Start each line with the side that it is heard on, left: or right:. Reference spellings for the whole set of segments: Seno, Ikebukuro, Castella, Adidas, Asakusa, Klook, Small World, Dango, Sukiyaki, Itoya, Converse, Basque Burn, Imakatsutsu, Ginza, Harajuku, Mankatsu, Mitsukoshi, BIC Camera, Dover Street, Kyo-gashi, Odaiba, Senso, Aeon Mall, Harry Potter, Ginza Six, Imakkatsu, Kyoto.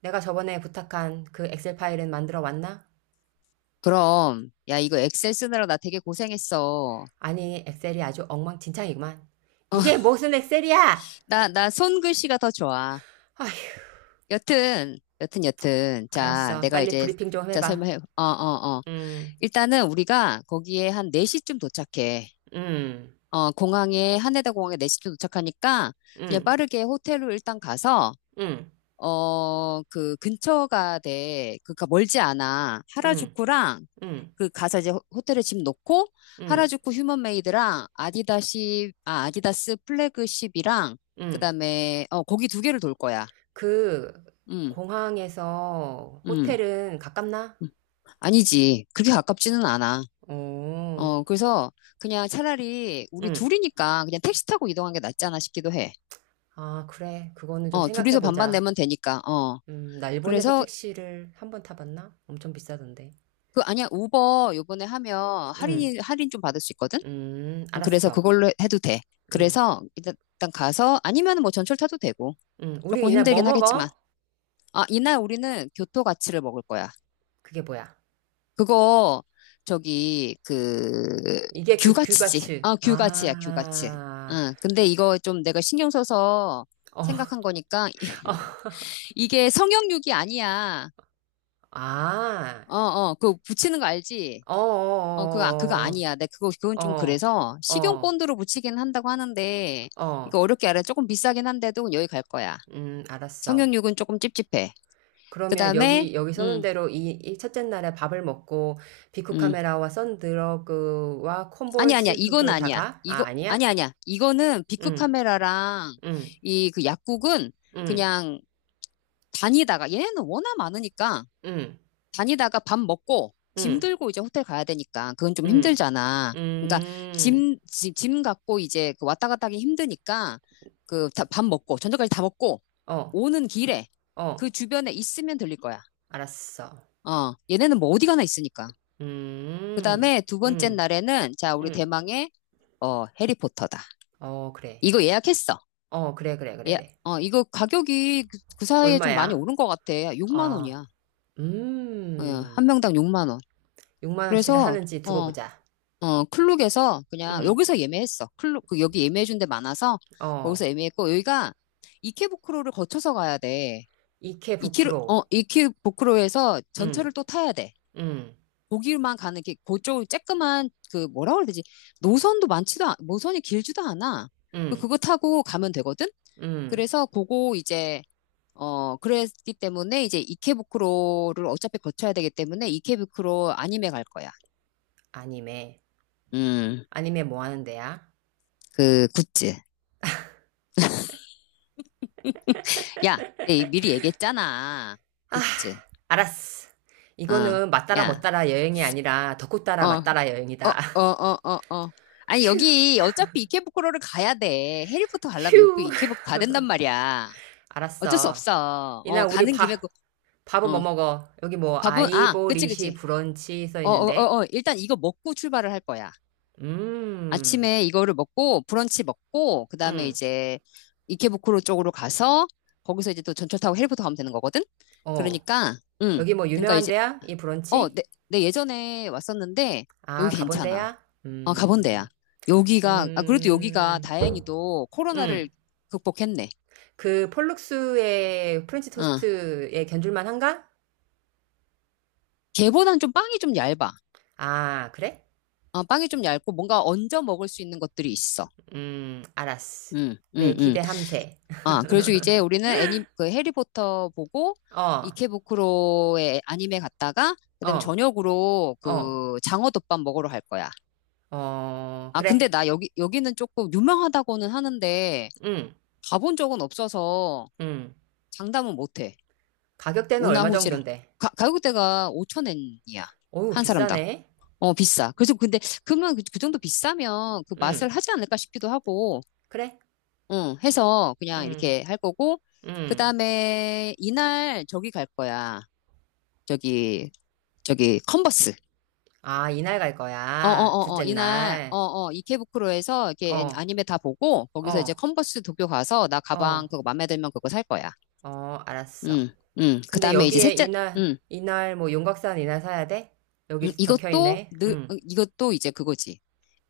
right: 내가 저번에 부탁한 그 엑셀 파일은 만들어 왔나?
left: 그럼, 야, 이거 엑셀 쓰느라 나 되게 고생했어.
right: 아니, 엑셀이 아주 엉망진창이구만. 이게 무슨 엑셀이야!
left: 나 손글씨가 더 좋아.
right: 아휴,
left: 여튼. 자,
right: 알았어.
left: 내가
right: 빨리
left: 이제,
right: 브리핑 좀
left: 자,
right: 해봐.
left: 설명해. 어.
right: 음,
left: 일단은 우리가 거기에 한 4시쯤 도착해.
right: 음,
left: 하네다 공항에 4시쯤 도착하니까 그냥
right: 음,
left: 빠르게 호텔로 일단 가서
right: 음,
left: 그 근처가 돼. 그니까 멀지 않아.
right: 음,
left: 하라주쿠랑
right: 음,
left: 그 가서 이제 호텔에 집 놓고
right: 음,
left: 하라주쿠 휴먼메이드랑 아디다시 아 아디다스 플래그십이랑
right: 음.
left: 그다음에 거기 두 개를 돌 거야.
right: 그,
left: 음.
right: 공항에서
left: 음.
right: 호텔은 가깝나?
left: 음. 아니지. 그렇게 가깝지는 않아.
right: 오,
left: 그래서 그냥 차라리 우리
right: 음.
left: 둘이니까 그냥 택시 타고 이동한 게 낫지 않아 싶기도 해.
right: 아, 그래. 그거는 좀
left: 둘이서 반반
right: 생각해보자.
left: 내면 되니까. 어.
right: 나 일본에서
left: 그래서
right: 택시를 한번 타봤나? 엄청 비싸던데.
left: 아니야. 우버 요번에 하면
right: 음.
left: 할인 좀 받을 수 있거든. 그래서
right: 알았어.
left: 그걸로 해도 돼.
right: 음,
left: 그래서 일단 가서 아니면 뭐 전철 타도 되고
right: 우리
left: 조금
right: 이날 뭐
left: 힘들긴 하겠지만
right: 먹어?
left: 이날 우리는 교토 가치를 먹을 거야.
right: 그게 뭐야?
left: 그거 저기 그
right: 이게 그
left: 규가치지.
right: 규가츠.
left: 규가치야 규가치.
right: 아,
left: 응. 근데 이거 좀 내가 신경 써서
right: 어, 어,
left: 생각한 거니까 이게 성형육이 아니야.
right: 아,
left: 그거 붙이는 거 알지?
right: 어,
left: 그거
right: 어,
left: 아니야. 내 그거 그건
right: 어,
left: 좀
right: 어,
left: 그래서 식용
right: 어,
left: 본드로 붙이긴 한다고 하는데
right: 어,
left: 이거
right: 어.
left: 어렵게 알아. 조금 비싸긴 한데도 여기 갈 거야.
right: 알았어.
left: 성형육은 조금 찝찝해. 그
right: 그러면
left: 다음에,
right: 여기, 여기 써놓은
left: 음,
right: 대로 이, 이 첫째 날에 밥을 먹고, 비쿠
left: 음.
right: 카메라와 선드러그와
left: 아니, 아니야.
right: 콤보이스
left: 이건
right: 도쿄를 다
left: 아니야.
right: 가? 아,
left: 이거,
right: 아니야?
left: 아니, 아니야. 이거는 비크
right: 응,
left: 카메라랑
right: 응,
left: 이 그 약국은
right: 응,
left: 그냥 다니다가, 얘네는 워낙 많으니까
right: 응,
left: 다니다가 밥 먹고 짐
right: 응,
left: 들고 이제 호텔 가야 되니까 그건 좀
right: 응,
left: 힘들잖아. 그러니까
right: 응,
left: 짐 갖고 이제 그 왔다 갔다 하기 힘드니까 그 밥 먹고, 저녁까지 다 먹고
right: 어,
left: 오는 길에 그
right: 어,
left: 주변에 있으면 들릴 거야.
right: 알았어.
left: 어, 얘네는 뭐 어디 가나 있으니까. 그
right: 음,
left: 다음에 두 번째
right: 음,
left: 날에는, 자, 우리
right: 음.
left: 대망의, 해리포터다.
right: 어, 그래.
left: 이거 예약했어.
right: 어, 그래, 그래, 그래,
left: 예,
right: 그래.
left: 이거 가격이 그 사이에 좀 많이
right: 얼마야?
left: 오른 것 같아. 6만
right: 아,
left: 원이야. 어,
right: 음.
left: 한 명당 6만 원.
right: 6만 원치를
left: 그래서,
right: 하는지 두고
left: 어,
right: 보자.
left: 클룩에서 그냥,
right: 음,
left: 여기서 예매했어. 클룩, 그 여기 예매해준 데 많아서,
right: 어.
left: 거기서 예매했고, 여기가 이케부쿠로를 거쳐서 가야 돼. 이케,
right: 이케부쿠로.
left: 어, 이케부쿠로에서
right: 음,
left: 전철을 또 타야 돼.
right: 음,
left: 거기만 가는 게 그쪽 쬐끄만 그 뭐라 그래야 되지? 노선이 길지도 않아. 그
right: 음,
left: 그거 타고 가면 되거든.
right: 음.
left: 그래서 그거 이제 그랬기 때문에 이제 이케부쿠로를 어차피 거쳐야 되기 때문에 이케부쿠로 아니메 갈 거야.
right: 아니메.
left: 음,
right: 아니메 뭐 하는 데야?
left: 그 굿즈. 야, 내 미리 얘기했잖아. 굿즈.
right: 알았어.
left: 어,
right: 이거는 맞따라
left: 야,
right: 못따라 여행이 아니라 덕후
left: 어,
right: 따라
left: 어,
right: 맞따라 여행이다.
left: 어, 어, 어, 어. 아니,
right: 휴,
left: 여기 어차피 이케부쿠로를 가야 돼. 해리포터
right: 휴.
left: 가려면 여기 이케부쿠 가야 된단 말이야. 어쩔 수
right: 알았어.
left: 없어.
right: 이날 우리
left: 가는 김에 그,
right: 밥, 밥은 뭐
left: 어,
right: 먹어? 여기 뭐
left: 밥은, 아, 그치,
right: 아이보리시
left: 그치.
right: 브런치 써 있는데.
left: 일단 이거 먹고 출발을 할 거야.
right: 음,
left: 아침에 이거를 먹고, 브런치 먹고, 그 다음에
right: 음,
left: 이제 이케부쿠로 쪽으로 가서, 거기서 이제 또 전철 타고 헬리포터 가면 되는 거거든?
right: 어.
left: 그러니까, 응.
right: 여기 뭐
left: 그러니까
right: 유명한
left: 이제,
right: 데야? 이
left: 어,
right: 브런치?
left: 내, 내 예전에 왔었는데,
right: 아,
left: 여기
right: 가본
left: 괜찮아.
right: 데야?
left: 가본 데야. 여기가, 아, 그래도 여기가
right: 음,
left: 다행히도 코로나를
right: 음.
left: 극복했네.
right: 그 폴룩스의 프렌치
left: 어.
right: 토스트에 견줄만 한가?
left: 걔보단 좀 빵이 좀 얇아.
right: 아, 그래?
left: 빵이 좀 얇고 뭔가 얹어 먹을 수 있는 것들이 있어.
right: 알았어.
left: 음, 음,
right: 네,
left: 음.
right: 기대함세.
left: 아, 그래가지고 이제 우리는 그 해리포터 보고
right: 어,
left: 이케부쿠로의 아님에 갔다가 그다음에
right: 어,
left: 저녁으로
right: 어,
left: 그 장어덮밥 먹으러 갈 거야.
right: 어,
left: 아, 근데
right: 그래.
left: 나 여기는 조금 유명하다고는 하는데
right: 응,
left: 가본 적은 없어서
right: 응.
left: 장담은 못 해.
right: 가격대는 얼마
left: 우나후지라
right: 정도인데?
left: 가격대가 5천엔이야.
right: 어우,
left: 한 사람당.
right: 비싸네.
left: 비싸. 그래서 근데 그러면 그 정도 비싸면 그 맛을
right: 응,
left: 하지 않을까 싶기도 하고
right: 그래.
left: 응, 해서 그냥
right: 응,
left: 이렇게 할 거고, 그
right: 응.
left: 다음에 이날 저기 갈 거야. 저기, 컨버스.
right: 아, 이날 갈 거야. 둘째
left: 이날,
right: 날.
left: 이케부쿠로에서 이렇게
right: 어,
left: 아니메 다 보고, 거기서 이제
right: 어,
left: 컨버스 도쿄 가서 나
right: 어,
left: 가방 그거 맘에 들면 그거 살 거야.
right: 어, 알았어.
left: 응, 응. 그
right: 근데
left: 다음에 이제
right: 여기에
left: 셋째,
right: 이날,
left: 응,
right: 이날, 뭐, 용각산 이날 사야 돼?
left: 응,
right: 여기 적혀
left: 이것도
right: 있네.
left: 늘,
right: 응,
left: 응, 이것도 이제 그거지.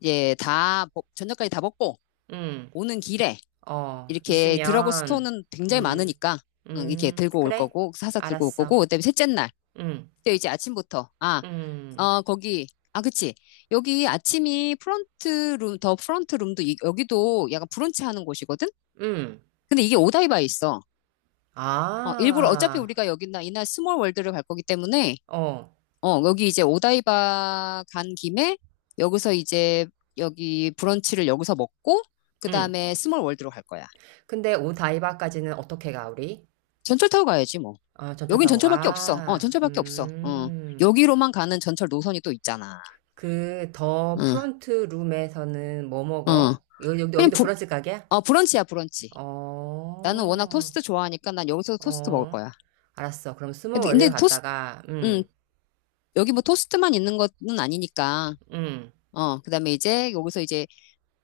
left: 이제 다, 저녁까지 다 먹고,
right: 응,
left: 오는 길에
right: 어,
left: 이렇게 드라고 스토은
right: 있으면,
left: 는 굉장히
right: 음,
left: 많으니까, 응, 이렇게 들고 올
right: 그래.
left: 거고, 사서 들고 올 거고,
right: 알았어.
left: 그다음에 셋째 날.
right: 응,
left: 그때 이제 아침부터. 아,
right: 응,
left: 거기. 아, 그치. 여기 아침이 더 프런트 룸도 여기도 약간 브런치 하는 곳이거든?
right: 응.
left: 근데 이게 오다이바에 있어. 일부러 어차피
right: 아,
left: 우리가 여기나 이날 스몰 월드를 갈 거기 때문에
right: 어,
left: 여기 이제 오다이바 간 김에 여기서 이제 여기 브런치를 여기서 먹고
right: 응.
left: 그다음에 스몰 월드로 갈 거야.
right: 근데 오다이바까지는 어떻게 가, 우리?
left: 전철 타고 가야지 뭐.
right: 아, 전철
left: 여긴
right: 타고
left: 전철밖에 없어.
right: 가.
left: 전철밖에 없어. 어.
right: 음.
left: 여기로만 가는 전철 노선이 또 있잖아.
right: 그 더
left: 응,
right: 프론트 룸에서는 뭐
left: 응.
right: 먹어? 여기, 여기-
left: 그냥
right: 여기도 브런치 가게야?
left: 브런치야, 브런치. 나는 워낙
right: 어.
left: 토스트 좋아하니까 난 여기서도 토스트 먹을
right: 어.
left: 거야.
right: 알았어. 그럼 스몰
left: 근데
right: 월드
left: 토스트,
right: 갔다가
left: 음, 여기 뭐 토스트만 있는 것은 아니니까.
right: 음.
left: 그 다음에 이제 여기서 이제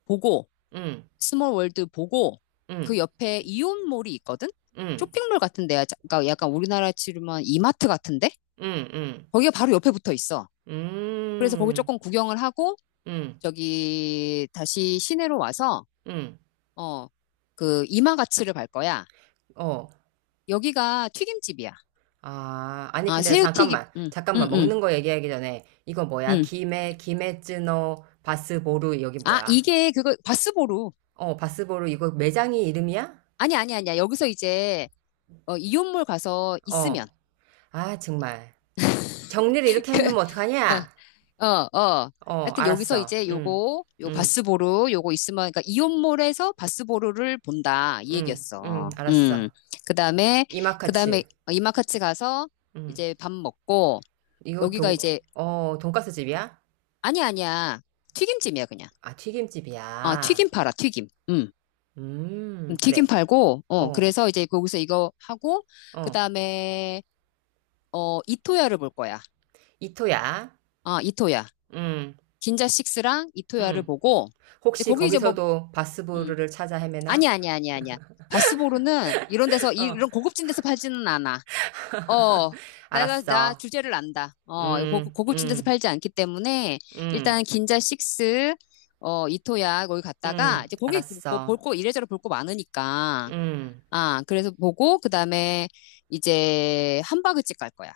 left: 보고,
right: 음.
left: 스몰 월드 보고, 그
right: 음.
left: 옆에 이온몰이 있거든?
right: 음.
left: 쇼핑몰 같은 데야. 그러니까 약간 우리나라 치르면 이마트 같은데?
right: 음.
left: 거기가 바로 옆에 붙어 있어. 그래서 거기
right: 음. 음.
left: 조금 구경을 하고,
right: 음.
left: 저기 다시 시내로 와서,
right: 음.
left: 어, 그 이마가츠를 갈 거야.
right: 어.
left: 여기가 튀김집이야.
right: 아, 아니,
left: 아,
right: 근데
left: 새우튀김.
right: 잠깐만.
left: 응, 응,
right: 잠깐만.
left: 응.
right: 먹는 거 얘기하기 전에, 이거 뭐야?
left: 응.
right: 김에, 김에쯔노 바스보루, 여기
left: 아,
right: 뭐야?
left: 이게 그거 바스보루.
right: 어, 바스보루, 이거 매장이 이름이야?
left: 아니, 아니, 아니야. 여기서 이제 이온몰 가서 있으면
right: 어. 아, 정말. 정리를 이렇게 해놓으면
left: 그,
right: 어떡하냐?
left: 어, 어, 어.
right: 어,
left: 하여튼 여기서
right: 알았어.
left: 이제
right: 응,
left: 요거 요
right: 응,
left: 바스보루 요거 있으면 그러니까 이온몰에서 바스보루를 본다 이
right: 응, 응,
left: 얘기였어. 음.
right: 알았어.
left: 그다음에 그다음에
right: 이마카츠.
left: 이마카츠 가서
right: 응.
left: 이제 밥 먹고
right: 이거
left: 여기가
right: 동,
left: 이제
right: 어, 돈가스 집이야?
left: 아니 야 아니야. 튀김집이야 그냥.
right: 아,
left: 튀김
right: 튀김집이야.
left: 팔아. 튀김. 음. 튀김
right: 그래.
left: 팔고
right: 어,
left: 그래서 이제 거기서 이거 하고
right: 어.
left: 그다음에 이토야를 볼 거야.
right: 이토야.
left: 이토야.
right: 응,
left: 긴자 식스랑 이토야를
right: 응.
left: 보고, 근데
right: 혹시
left: 거기 이제 뭐,
right: 거기서도
left: 음,
right: 바스부르를 찾아
left: 아니야,
right: 헤매나?
left: 아니야, 아니야, 아니야. 바스보르는 이런 데서,
right: 어,
left: 이런 고급진 데서 팔지는 않아. 어, 나
right: 알았어.
left: 주제를 안다.
right: 음,
left: 고급진 데서
right: 음,
left: 팔지 않기 때문에,
right: 음,
left: 일단 긴자 식스, 이토야, 거기 갔다가, 이제 거기 뭐
right: 알았어.
left: 볼거 이래저래 볼 거 많으니까.
right: 음,
left: 아, 그래서 보고, 그 다음에 이제 함바그집 갈 거야.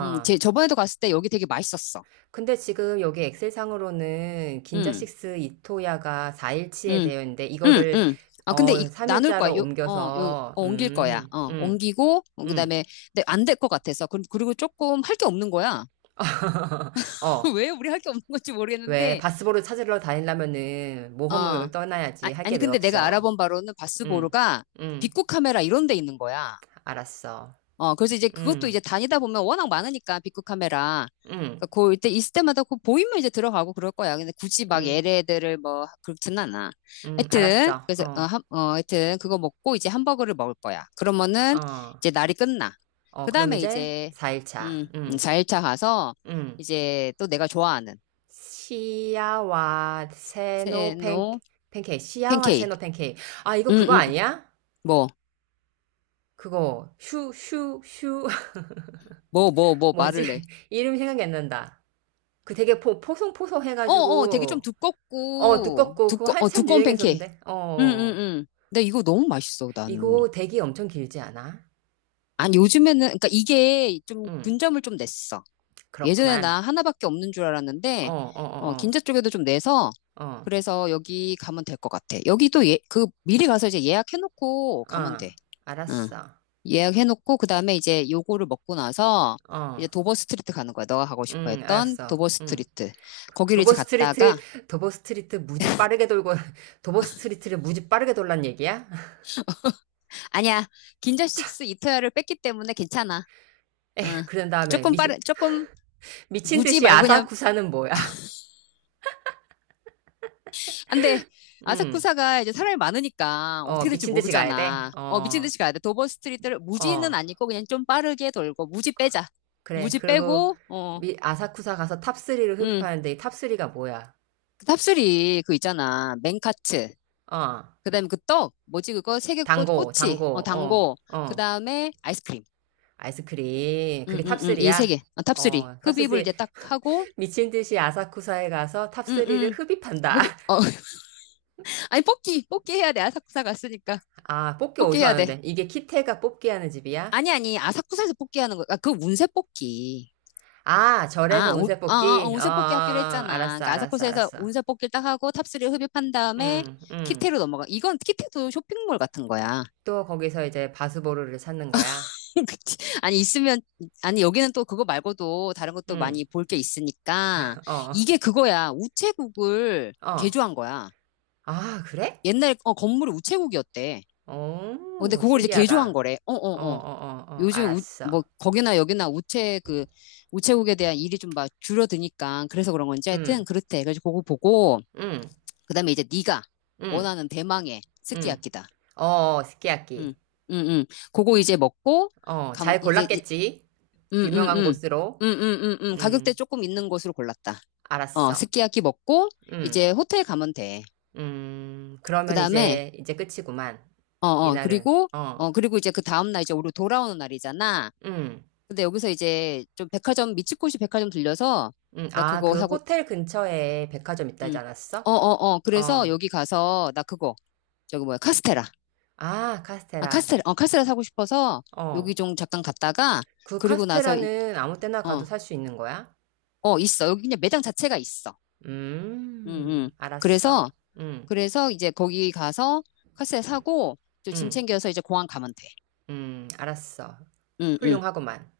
left: 저번에도 갔을 때 여기 되게 맛있었어.
right: 근데 지금 여기 엑셀상으로는
left: 음.
right: 긴자식스 이토야가 4일치에
left: 응,
right: 되어 있는데,
left: 응,
right: 이거를,
left: 응. 아, 근데 이,
right: 어,
left: 나눌 거야.
right: 3일자로 옮겨서,
left: 옮길 거야. 옮기고,
right: 음.
left: 그다음에, 근데 안 될 것 같아서. 그리고 조금 할 게 없는 거야.
right: 어,
left: 왜 우리 할 게 없는 건지
right: 왜,
left: 모르겠는데,
right: 바스보를 찾으러 다니려면은
left: 어.
right: 모험을
left: 아,
right: 떠나야지. 할게
left: 아니,
right: 왜
left: 근데 내가
right: 없어.
left: 알아본 바로는
right: 음,
left: 바스보르가 빅
right: 음,
left: 코 카메라 이런 데 있는 거야.
right: 알았어.
left: 그래서 이제 그것도 이제
right: 음.
left: 다니다 보면 워낙 많으니까, 빅급 카메라.
right: 응,
left: 그러니까 이때, 있을 때마다 그 보이면 이제 들어가고 그럴 거야. 근데 굳이 막
right: 응,
left: 얘네들을 뭐, 그렇진 않아.
right: 응,
left: 하여튼,
right: 알았어.
left: 그래서,
right: 어,
left: 하여튼, 그거 먹고 이제 햄버거를 먹을 거야. 그러면은,
right: 어,
left: 이제 날이 끝나.
right: 어,
left: 그
right: 그럼
left: 다음에
right: 이제
left: 이제,
right: 4일차. 응,
left: 4일차 가서,
right: 응.
left: 이제 또 내가 좋아하는,
right: 시야와 세노 팬,
left: 세노
right: 팬케이크. 시야와
left: 팬케이크.
right: 세노 팬케이크. 아, 이거 그거
left: 음.
right: 아니야?
left: 뭐,
right: 그거, 슈, 슈, 슈.
left: 뭐,
right: 뭐지?
left: 말을 해.
right: 이름 생각이 안 난다. 그 되게 포, 포송포송
left: 되게 좀
right: 해가지고, 어,
left: 두껍고,
right: 두껍고, 그거 한참
left: 두꺼운 팬케이크.
right: 유행했었는데. 어,
left: 응응응. 근데 이거 너무 맛있어, 나는.
right: 이거 대기 엄청 길지 않아?
left: 아니, 요즘에는, 그러니까 이게 좀
right: 응,
left: 분점을 좀 냈어. 예전에
right: 그렇구만.
left: 나 하나밖에 없는 줄
right: 어,
left: 알았는데,
right: 어, 어,
left: 긴자 쪽에도 좀 내서,
right: 어, 어,
left: 그래서 여기 가면 될 것 같아. 여기도 예, 미리 가서 이제 예약해놓고 가면
right: 어,
left: 돼. 응.
right: 알았어.
left: 예약해놓고, 그 다음에 이제 요거를 먹고 나서,
right: 어,
left: 이제 도버 스트리트 가는 거야. 너가 가고 싶어
right: 응,
left: 했던
right: 알았어.
left: 도버
right: 응.
left: 스트리트. 거기를
right: 도버
left: 이제 갔다가,
right: 스트리트, 도버 스트리트 무지 빠르게 돌고, 도버 스트리트를 무지 빠르게 돌란 얘기야?
left: 아니야. 긴자
right: 참,
left: 식스 이토야를 뺐기 때문에 괜찮아. 응.
right: 그런 다음에
left: 조금
right: 미,
left: 빠른, 조금
right: 미친
left: 무지
right: 듯이
left: 말고 그냥
right: 아사쿠사는 뭐야?
left: 안 돼.
right: 응,
left: 아사쿠사가 이제 사람이 많으니까
right: 어,
left: 어떻게 될지
right: 미친 듯이 가야 돼?
left: 모르잖아. 미친
right: 어,
left: 듯이 가야 돼. 도버 스트리트를 무지는
right: 어,
left: 아니고 그냥 좀 빠르게 돌고 무지 빼자.
right: 그래.
left: 무지
right: 그리고
left: 빼고
right: 미, 아사쿠사 가서 탑리를
left: 응.
right: 흡입하는데 이탑리가 뭐야?
left: 그 탑수리 그 있잖아. 맨카츠.
right: 어,
left: 그다음에 그 떡, 뭐지 그거 세 개
right: 당고,
left: 꼬치,
right: 당고, 어,
left: 당고.
right: 어,
left: 그다음에 아이스크림.
right: 아이스크림.
left: 응,
right: 그게
left: 응, 응. 이 세
right: 탑리야.
left: 개. 탑수리.
right: 어,
left: 흡입을 이제
right: 탑리.
left: 딱 하고
right: 미친 듯이 아사쿠사에 가서
left: 응,
right: 탑리를
left: 응.
right: 흡입한다.
left: 흡입. 아니 뽑기. 뽑기 해야 돼. 아사쿠사 갔으니까.
right: 아, 뽑기
left: 뽑기
right: 어디서
left: 해야 돼.
right: 하는데? 이게 키테가 뽑기 하는 집이야?
left: 아니, 아니, 아사쿠사에서 뽑기 하는 거, 아, 그 운세 뽑기.
right: 아, 절에서
left: 아, 운,
right: 운세
left: 어, 어, 어,
right: 뽑기? 어, 어,
left: 운세 뽑기 하기로
right: 어,
left: 했잖아.
right: 알았어,
left: 그러니까
right: 알았어,
left: 아사쿠사에서
right: 알았어.
left: 운세 뽑기를 딱 하고 탑3 흡입한 다음에
right: 응, 응.
left: 키테로 넘어가. 이건 키테도 쇼핑몰 같은 거야.
right: 또 거기서 이제 바수보루를 찾는 거야?
left: 그치? 아니, 있으면, 아니, 여기는 또 그거 말고도 다른 것도
right: 응,
left: 많이 볼 게 있으니까.
right: 어,
left: 이게 그거야. 우체국을
right: 어.
left: 개조한 거야.
right: 아, 그래?
left: 옛날, 건물이 우체국이었대. 근데
right: 오,
left: 그걸 이제 개조한
right: 신기하다.
left: 거래. 어,
right: 어, 어,
left: 어, 어.
right: 어, 어,
left: 요즘 뭐
right: 알았어.
left: 거기나 여기나 우체국에 대한 일이 좀 막 줄어드니까 그래서 그런 건지
right: 응,
left: 하여튼 그렇대. 그래서 그거 보고
right: 응,
left: 그다음에 이제 네가
right: 응,
left: 원하는 대망의
right: 응.
left: 스키야키다.
right: 어, 어,
left: 응,
right: 스키야키.
left: 응, 응. 그거 이제 먹고
right: 어,
left: 가면
right: 잘
left: 이제 이-
right: 골랐겠지?
left: 응, 응,
right: 유명한
left: 응,
right: 곳으로.
left: 응, 응, 응, 응. 가격대
right: 응,
left: 조금 있는 곳으로 골랐다.
right: 알았어.
left: 스키야키 먹고
right: 응,
left: 이제 호텔 가면 돼.
right: 그러면
left: 그다음에
right: 이제, 이제 끝이구만.
left: 어, 어,
right: 이날은.
left: 그리고
right: 어.
left: 그리고 이제 그 다음 날 이제 우리 돌아오는 날이잖아.
right: 음.
left: 근데 여기서 이제 좀 백화점 미츠코시 백화점 들려서
right: 음.
left: 나
right: 아,
left: 그거
right: 그
left: 사고
right: 호텔 근처에 백화점 있다지
left: 음. 어,
right: 않았어?
left: 어, 어. 그래서
right: 어.
left: 여기 가서 나 그거 저기 뭐야? 카스테라.
right: 아,
left: 아,
right: 카스테라.
left: 카스테라. 카스테라 사고 싶어서 여기
right: 어.
left: 좀 잠깐 갔다가
right: 그
left: 그리고 나서
right: 카스테라는 아무 때나 가도
left: 어.
right: 살 수 있는 거야?
left: 있어. 여기 그냥 매장 자체가 있어.
right: 음.
left: 응응
right: 알았어.
left: 그래서
right: 음.
left: 이제 거기 가서 카스테라 사고 또 짐
right: 음.
left: 챙겨서 이제 공항 가면 돼.
right: 음. 알았어.
left: 응응
right: 훌륭하구만.